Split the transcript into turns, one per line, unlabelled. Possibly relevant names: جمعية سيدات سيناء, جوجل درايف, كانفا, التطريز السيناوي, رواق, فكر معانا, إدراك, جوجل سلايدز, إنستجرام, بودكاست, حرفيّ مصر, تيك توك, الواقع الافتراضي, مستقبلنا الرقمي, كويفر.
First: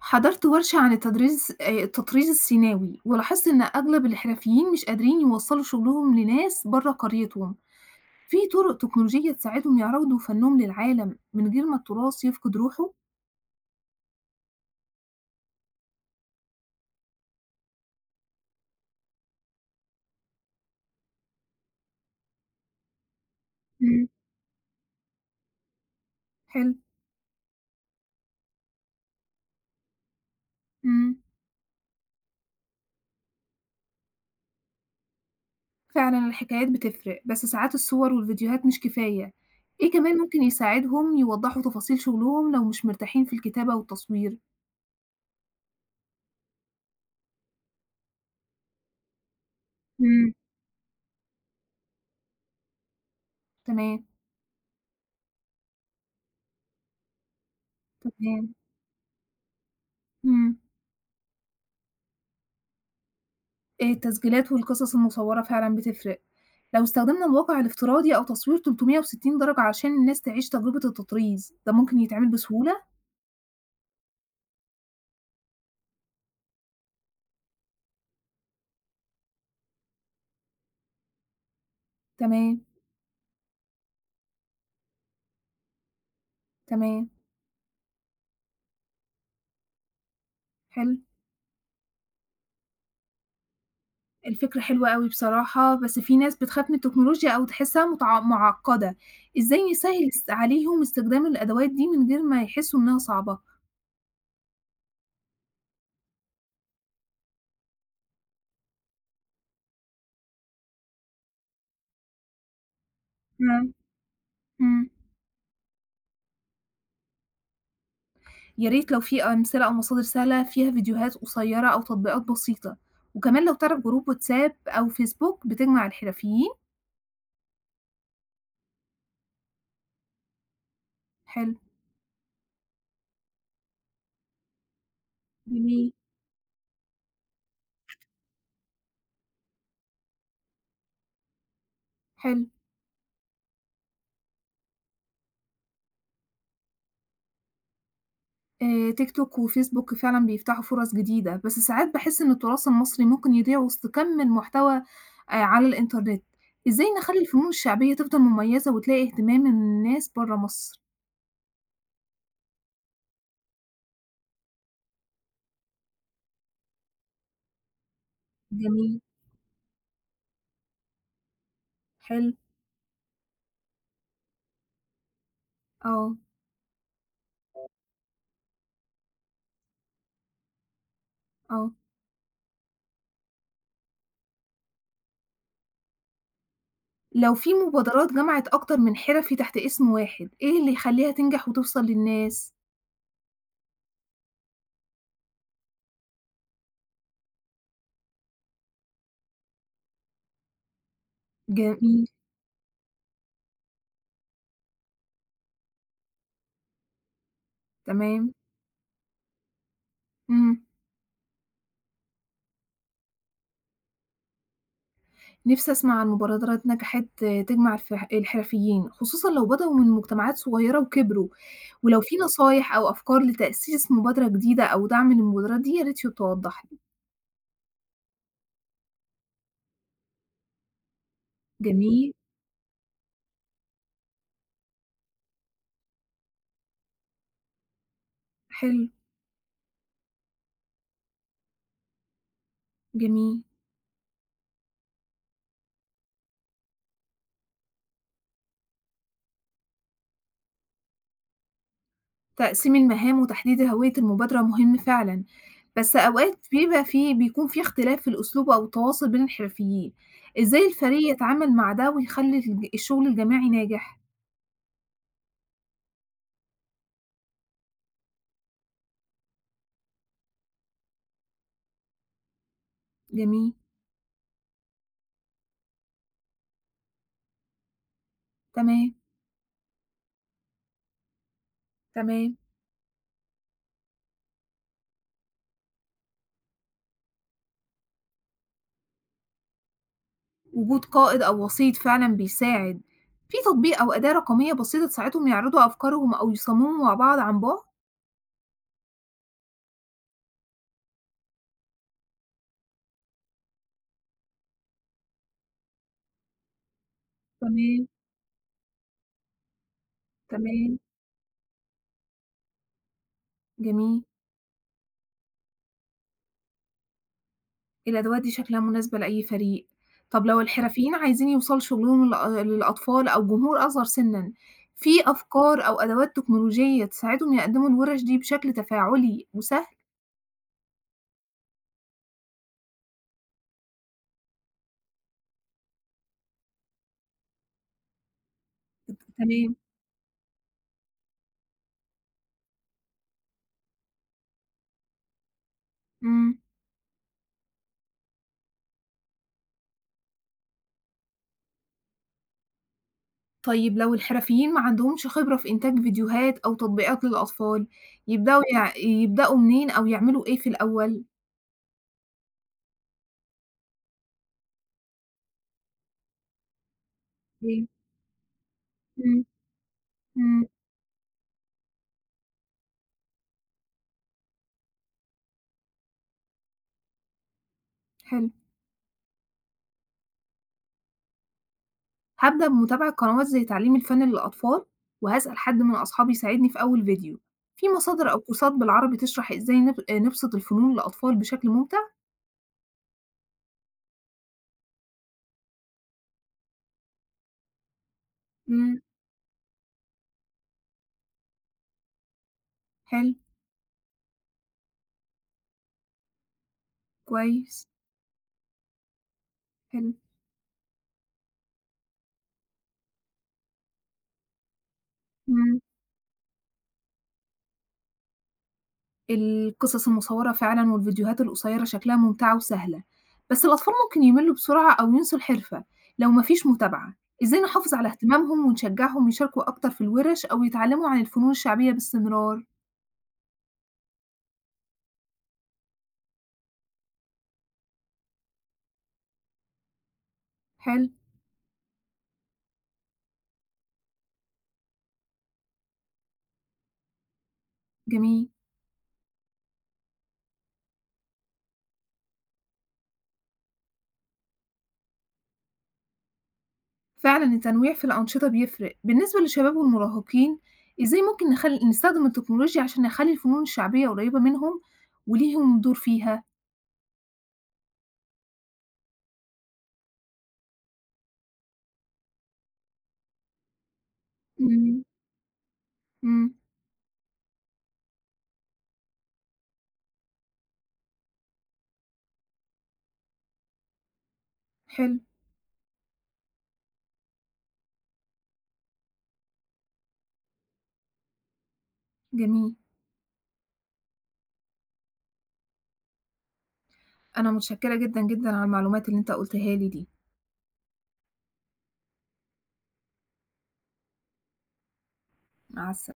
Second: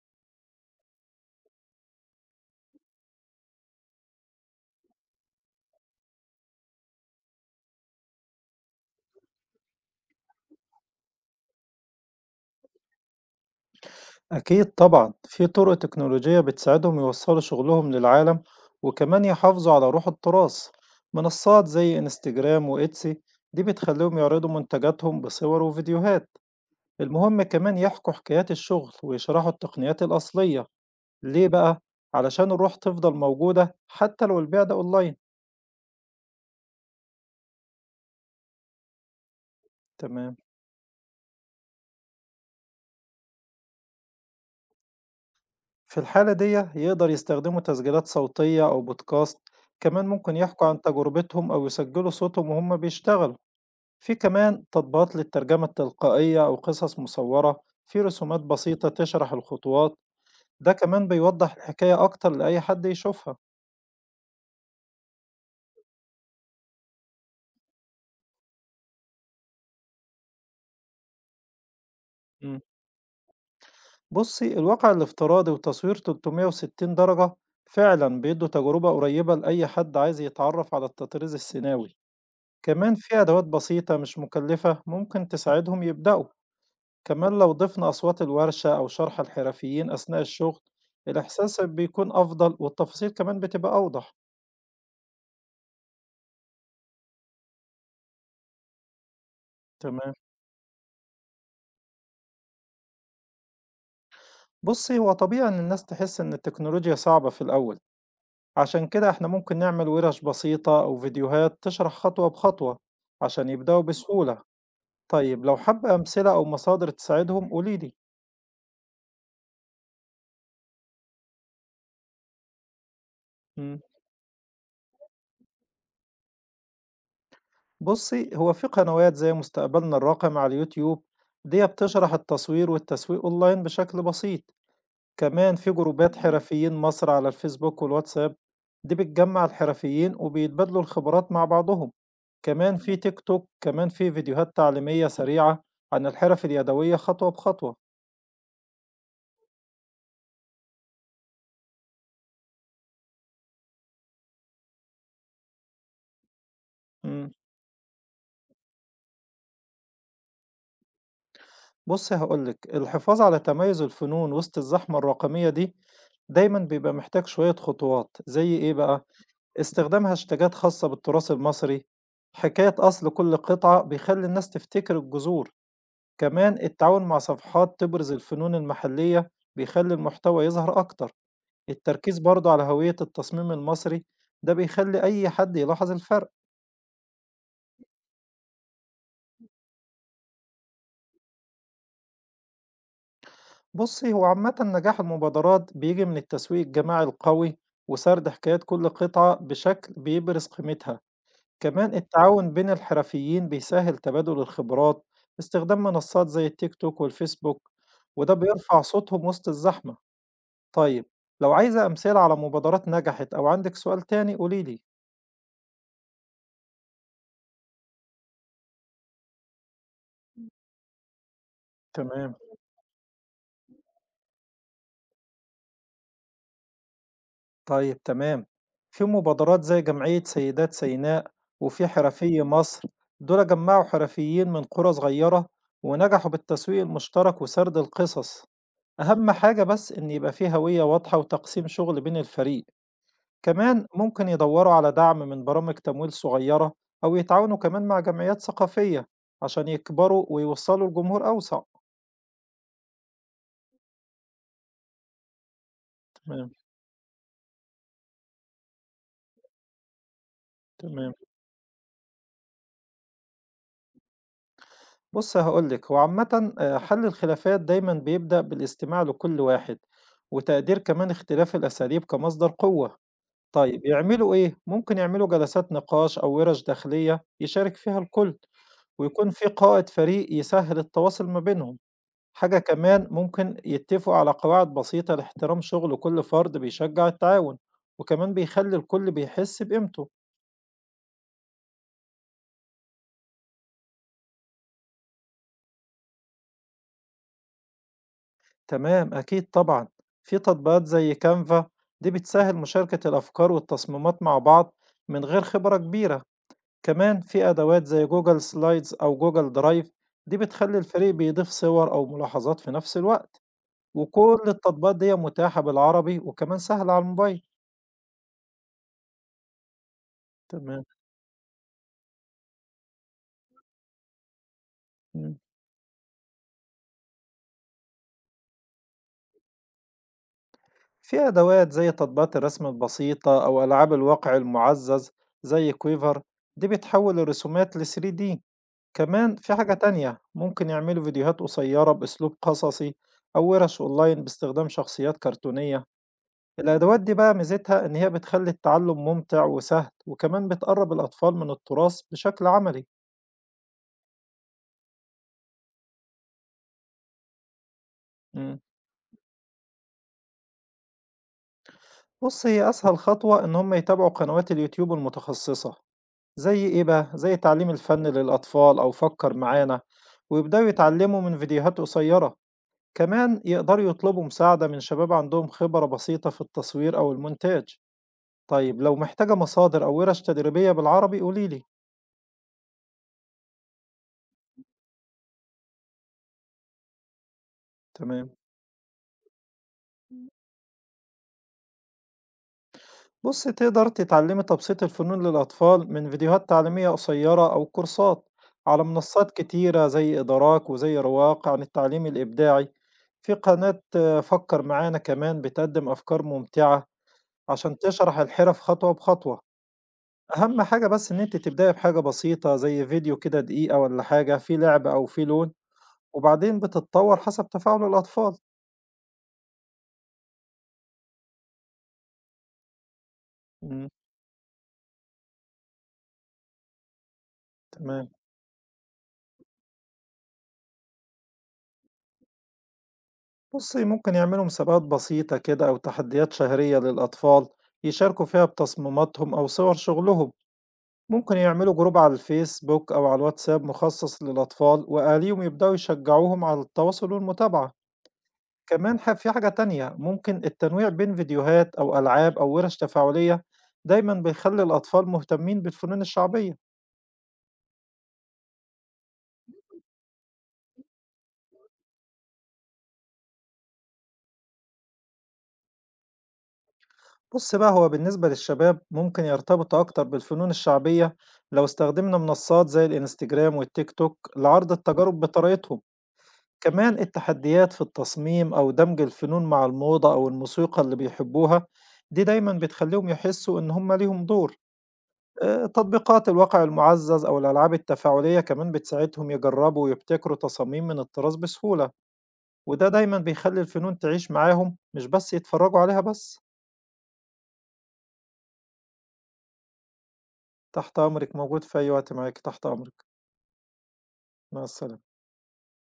حضرت ورشة عن التدريس التطريز الصيناوي، ولاحظت إن أغلب الحرفيين مش قادرين يوصّلوا شغلهم لناس برّه قريتهم، في طُرق تكنولوجية تساعدهم يعرضوا فنّهم للعالم من غير ما التراث يفقد روحه؟
أكيد طبعًا، في طرق تكنولوجية بتساعدهم يوصّلوا شغلهم للعالم، وكمان يحافظوا على روح التراث، منصات زي إنستجرام وإتسي دي
إمم.
بتخلّيهم يعرضوا منتجاتهم بصور وفيديوهات،
حلو.
المهم كمان يحكوا حكايات الشغل ويشرحوا التقنيات الأصلية،
إمم.
ليه بقى؟ علشان الروح تفضل موجودة حتى لو البيع ده أونلاين،
فعلًا الحكايات بتفرق، بس ساعات الصور والفيديوهات مش كفاية، إيه كمان
تمام،
ممكن يساعدهم يوضّحوا تفاصيل شغلهم لو مش مرتاحين في الكتابة والتصوير؟
في الحالة ديّة يقدر يستخدموا تسجيلات صوتية أو بودكاست، كمان
إمم.
ممكن يحكوا عن تجربتهم أو يسجلوا صوتهم وهُم بيشتغلوا.
تمام،
في كمان تطبيقات للترجمة التلقائية أو قصص مصورة في رسومات
تمام.
بسيطة تشرح الخطوات
إمم.
ده كمان بيوضح الحكاية أكتر لأي حد يشوفها.
التسجيلات والقصص المصوّرة فعلًا بتفرق. لو استخدمنا الواقع الافتراضي أو تصوير 360 درجة عشان الناس تعيش تجربة التطريز، ده ممكن يتعمل
مم.
بسهولة؟
بصي الواقع الافتراضي وتصوير 360 درجة فعلا بيدوا تجربة قريبة لأي حد عايز يتعرف على التطريز السيناوي،
تمام،
كمان في أدوات بسيطة مش مكلفة ممكن تساعدهم يبدأوا،
تمام.
كمان لو ضفنا أصوات الورشة أو شرح الحرفيين أثناء الشغل
حلو.
الإحساس بيكون أفضل والتفاصيل كمان بتبقى أوضح.
الفكرة حلوة أوي بصراحة، بس في ناس بتخاف من التكنولوجيا أو تحسّها معقّدة. إزاي نسهّل
تمام،
عليهم استخدام الأدوات دي من غير ما يحسّوا إنها صعبة؟
بُصّي، هو طبيعي إن الناس تحس إن التكنولوجيا صعبة في الأول، عشان كده إحنا ممكن نعمل وِرَش بسيطة أو فيديوهات تشرح خطوة بخطوة عشان
إمم.
يبدأوا بسهولة.
إمم.
طيب لو حابة أمثلة أو مصادر تساعدهم قولي لي.
يا ريت لو في أمثلة أو مصادر سهلة فيها فيديوهات قصيّرة أو تطبيقات بسيطة، وكمان لو
إمم.
تعرف جروب واتساب أو فيسبوك بتجمع الحرفيين.
بُصّي، هو في قنوات زي مستقبلنا الرقمي على اليوتيوب،
حلو.
ديّة بتشرح التصوير والتسويق أونلاين بشكل بسيط. كمان في
جميل.
جروبات حرفيين مصر على الفيسبوك والواتساب دي بتجمع الحرفيين وبيتبادلوا الخبرات مع بعضهم،
حلو.
كمان في تيك توك كمان في فيديوهات تعليمية سريعة عن الحرف اليدوية خطوة بخطوة.
تيك توك وفيسبوك فعلًا بيفتحوا فرص جديدة، بس ساعات باحس إن التراث المصري ممكن يضيع وسط كم المحتوى على الإنترنت. إزاي نخلّي
مم.
الفنون الشعبية تفضل مميزة وتلاقي اهتمام من الناس برّه مصر؟
بص هقولك الحفاظ على تميز الفنون وسط الزحمة الرقمية دي دايما بيبقى محتاج شوية خطوات زي ايه
جميل.
بقى؟ استخدام هاشتاجات خاصة بالتراث المصري،
حلو.
حكاية أصل كل قطعة بيخلي الناس تفتكر الجذور،
آه.
كمان التعاون مع صفحات تبرز الفنون المحلية بيخلي المحتوى يظهر أكتر،
آه.
التركيز برضه على هوية التصميم المصري ده بيخلي أي حد يلاحظ الفرق.
لو في مبادرات جمعت أكتر من حرفي تحت اسم واحد، إيه اللي يخلّيها تنجح وتوصل للناس؟
بصي هو عامة نجاح المبادرات بيجي من التسويق الجماعي القوي وسرد حكايات كل قطعة بشكل بيبرز قيمتها، كمان
جميل.
التعاون بين الحرفيين بيسهل تبادل الخبرات، استخدام منصات زي التيك توك والفيسبوك وده
تمام.
بيرفع صوتهم وسط الزحمة.
إمم.
طيب، لو عايزة أمثلة على مبادرات نجحت أو عندِك سؤال تاني قولي لي.
نفسي أسمع عن مبادرات نجحت تجمع الحرفيين، خصوصًا لو بدأوا من مجتمعات صغيرة وكبروا، ولو في
تمام،
نصايح أو أفكار لتأسيس مبادرة جديدة أو دعم للمبادرات دي يا ريت توضح لي.
طيب تمام. في مبادرات زي جمعية سيدات سيناء، وفي
جميل.
حرفيّ مصر، دول جمّعوا حرفيّين من قرى صغيّرة ونجحوا بالتسويق المشترك وسرد القصص.
حلو.
أهم حاجة بس إن يبقى في هوية واضحة وتقسيم شغل بين الفريق،
جميل.
كمان ممكن يدوّروا على دعم من برامج تمويل صغيّرة أو يتعاونوا كمان مع جمعيات ثقافية عشان يكبروا ويوصّلوا لجمهور أوسع.
تقسيم المهام وتحديد هوية المبادرة مهم فعلًا، بس أوقات
تمام،
بيبقى في بيكون في اختلاف في الأسلوب أو التواصل بين الحرفيين، إزاي الفريق
تمام.
يتعامل مع ده ويخلي الشغل الجماعي ناجح؟
بُص هاقول لِك، هو عامةً حل الخلافات دايمًا بيبدأ بالاستماع لكل واحد، وتقدير كمان اختلاف الأساليب كمصدر قوة،
جميل.
طيب يعملوا إيه؟ ممكن يعملوا جلسات نقاش أو وِرَش داخلية يشارك فيها الكل،
تمام،
ويكون في قائد فريق يسهّل التواصل ما بينهم،
تمام.
حاجة كمان ممكن يتفقوا على قواعد بسيطة لاحترام شغل كل فرد بيشجع التعاون، وكمان بيخلّي الكل بيحس بقيمته.
وجود قائد أو وسيط فعلًا بيساعد، في تطبيق أو أداة رقمية بسيطة تساعدهم يعرضوا أفكارهم أو يصمموا مع بعض عن بُعد؟
تمام أكيد طبعًا، في تطبيقات زي كانفا دي بتسهّل مشاركة الأفكار والتصميمات مع بعض من غير خبرة كبيرة، كمان في أدوات
تمام،
زي جوجل سلايدز أو جوجل درايف دي بتخلّي
تمام.
الفريق بيضيف صور أو ملاحظات في نفس الوقت،
جميل.
وكل التطبيقات ديّة متاحة بالعربي وكمان سهلة على الموبايل.
الأدوات دي شكلها مناسبة لأي فريق. طب لو
تمام،
الحرفيين عايزين يوصلوا شغلهم للأطفال أو جمهور أصغر سنًا، في
إمم،
أفكار أو أدوات تكنولوجية تساعدهم يقدموا الورش دي بشكل تفاعلي وسهل؟
في أدوات زي تطبيقات الرسم البسيطة أو ألعاب الواقع المُعزّز زي كويفر دي بتحوّل الرسومات ل3D. كمان في
تمام.
حاجة تانية ممكن يعملوا فيديوهات قصيرة بأسلوب قصصي أو ورش أونلاين باستخدام شخصيات كرتونية،
إمم.
الأدوات دي بقى ميزتها إن هي بتخلي التعلم ممتع وسهل وكمان بتقرب الأطفال من التراث بشكل عملي.
طيب لو الحرفيين ما عندهمش خبرة في إنتاج فيديوهات أو تطبيقات للأطفال، يبدأوا
مم.
يع يبدأوا منين أو يعملوا إيه في الأول؟
بص هي أسهل خطوة إن هم يتابعوا قنوات اليوتيوب المتخصصة، زي إيه بقى؟ زي
إيه؟
تعليم الفن للأطفال أو
إمم.
فكر معانا،
إمم.
ويبدأوا يتعلموا من فيديوهات قصيرة، كمان يقدروا يطلبوا مساعدة من شباب عندهم خبرة بسيطة في التصوير أو المونتاج.
حلو.
طيب لو محتاجة مصادر أو ورش تدريبية بالعربي قولي لي.
هابدأ بمتابعة قنوات زي تعليم الفن للأطفال، وهاسأل حد من أصحابي يساعدني في أول فيديو. في مصادر أو
تمام،
كورسات بالعربي تشرح إزاي نبسط الفنون للأطفال بشكل ممتع؟
بصي تقدر تتعلمي تبسيط الفنون للأطفال من فيديوهات تعليمية قصيرة أو كورسات
إمم.
على منصات كتيرة زي إدراك وزي رواق عن التعليم الإبداعي،
حلو.
في قناة فكر معانا كمان بتقدم أفكار ممتعة
كويس.
عشان تشرح الحرف خطوة بخطوة.
حلو.
أهم حاجة بس إن أنت تبدأي بحاجة بسيطة زي فيديو كده دقيقة ولا حاجة فيه لعب أو فيه لون،
إمم.
وبعدين بتتطور حسب تفاعل الأطفال.
القصص المصورة فعلًا والفيديوهات القصيرة شكلها ممتعة وسهلة، بس الأطفال
مم.
ممكن يملّوا بسرعة أو ينسوا الحرفة لو ما فيش متابعة، إزاي نحافظ على
تمام،
اهتمامهم ونشجعهم يشاركوا أكتر في الوِرَش أو يتعلموا عن الفنون الشعبية باستمرار؟
بُصّي، ممكن يعملوا مسابقات بسيطة كده أو تحديات شهرية للأطفال يشاركوا فيها بتصميماتهم أو صور شغلهم،
حلو.
ممكن يعملوا جروب على الفيسبوك أو على الواتساب مخصص للأطفال وأهاليهم يبدأوا يشجعوهم على التواصل والمتابعة،
جميل.
كمان ح في حاجة تانية ممكن التنويع بين فيديوهات أو ألعاب أو وِرش تفاعلية دايمًا بيخلّي الأطفال مهتمين بالفنون الشعبية.
فعلًا التنويع في الأنشطة بيفرق، بالنسبة للشباب والمراهقين إزاي ممكن نستخدم التكنولوجيا عشان نخلّي الفنون الشعبية قريبة منهم وليهم دور فيها؟
بُص بقى، هو بالنسبة للشباب ممكن يرتبطوا أكتر بالفنون الشعبية لو استخدمنا منصات زي الإنستجرام والTikTok لعرض
إمم.
التجارب بطريقتهم،
إمم.
كمان التحديات في التصميم أو دمج الفنون مع الموضة أو الموسيقى اللي بيحبوها، دي دايمًا بتخليهم يحسوا إن هم ليهم دور،
حلو.
تطبيقات الواقع المُعزز أو الألعاب التفاعلية كمان بتساعدهم يجربوا ويبتكروا تصاميم من الطراز بسهولة،
جميل.
وده دايمًا بيخلي الفنون تعيش معاهم مش بس يتفرجوا عليها بس.
أنا متشكرة جدًا، جدًا على المعلومات اللي أنت قُلتها لي دي.
تحت أمرِك، موجود في أي وقت معاكِ، تحت أمرِك، مع السلامة.
مع السلامة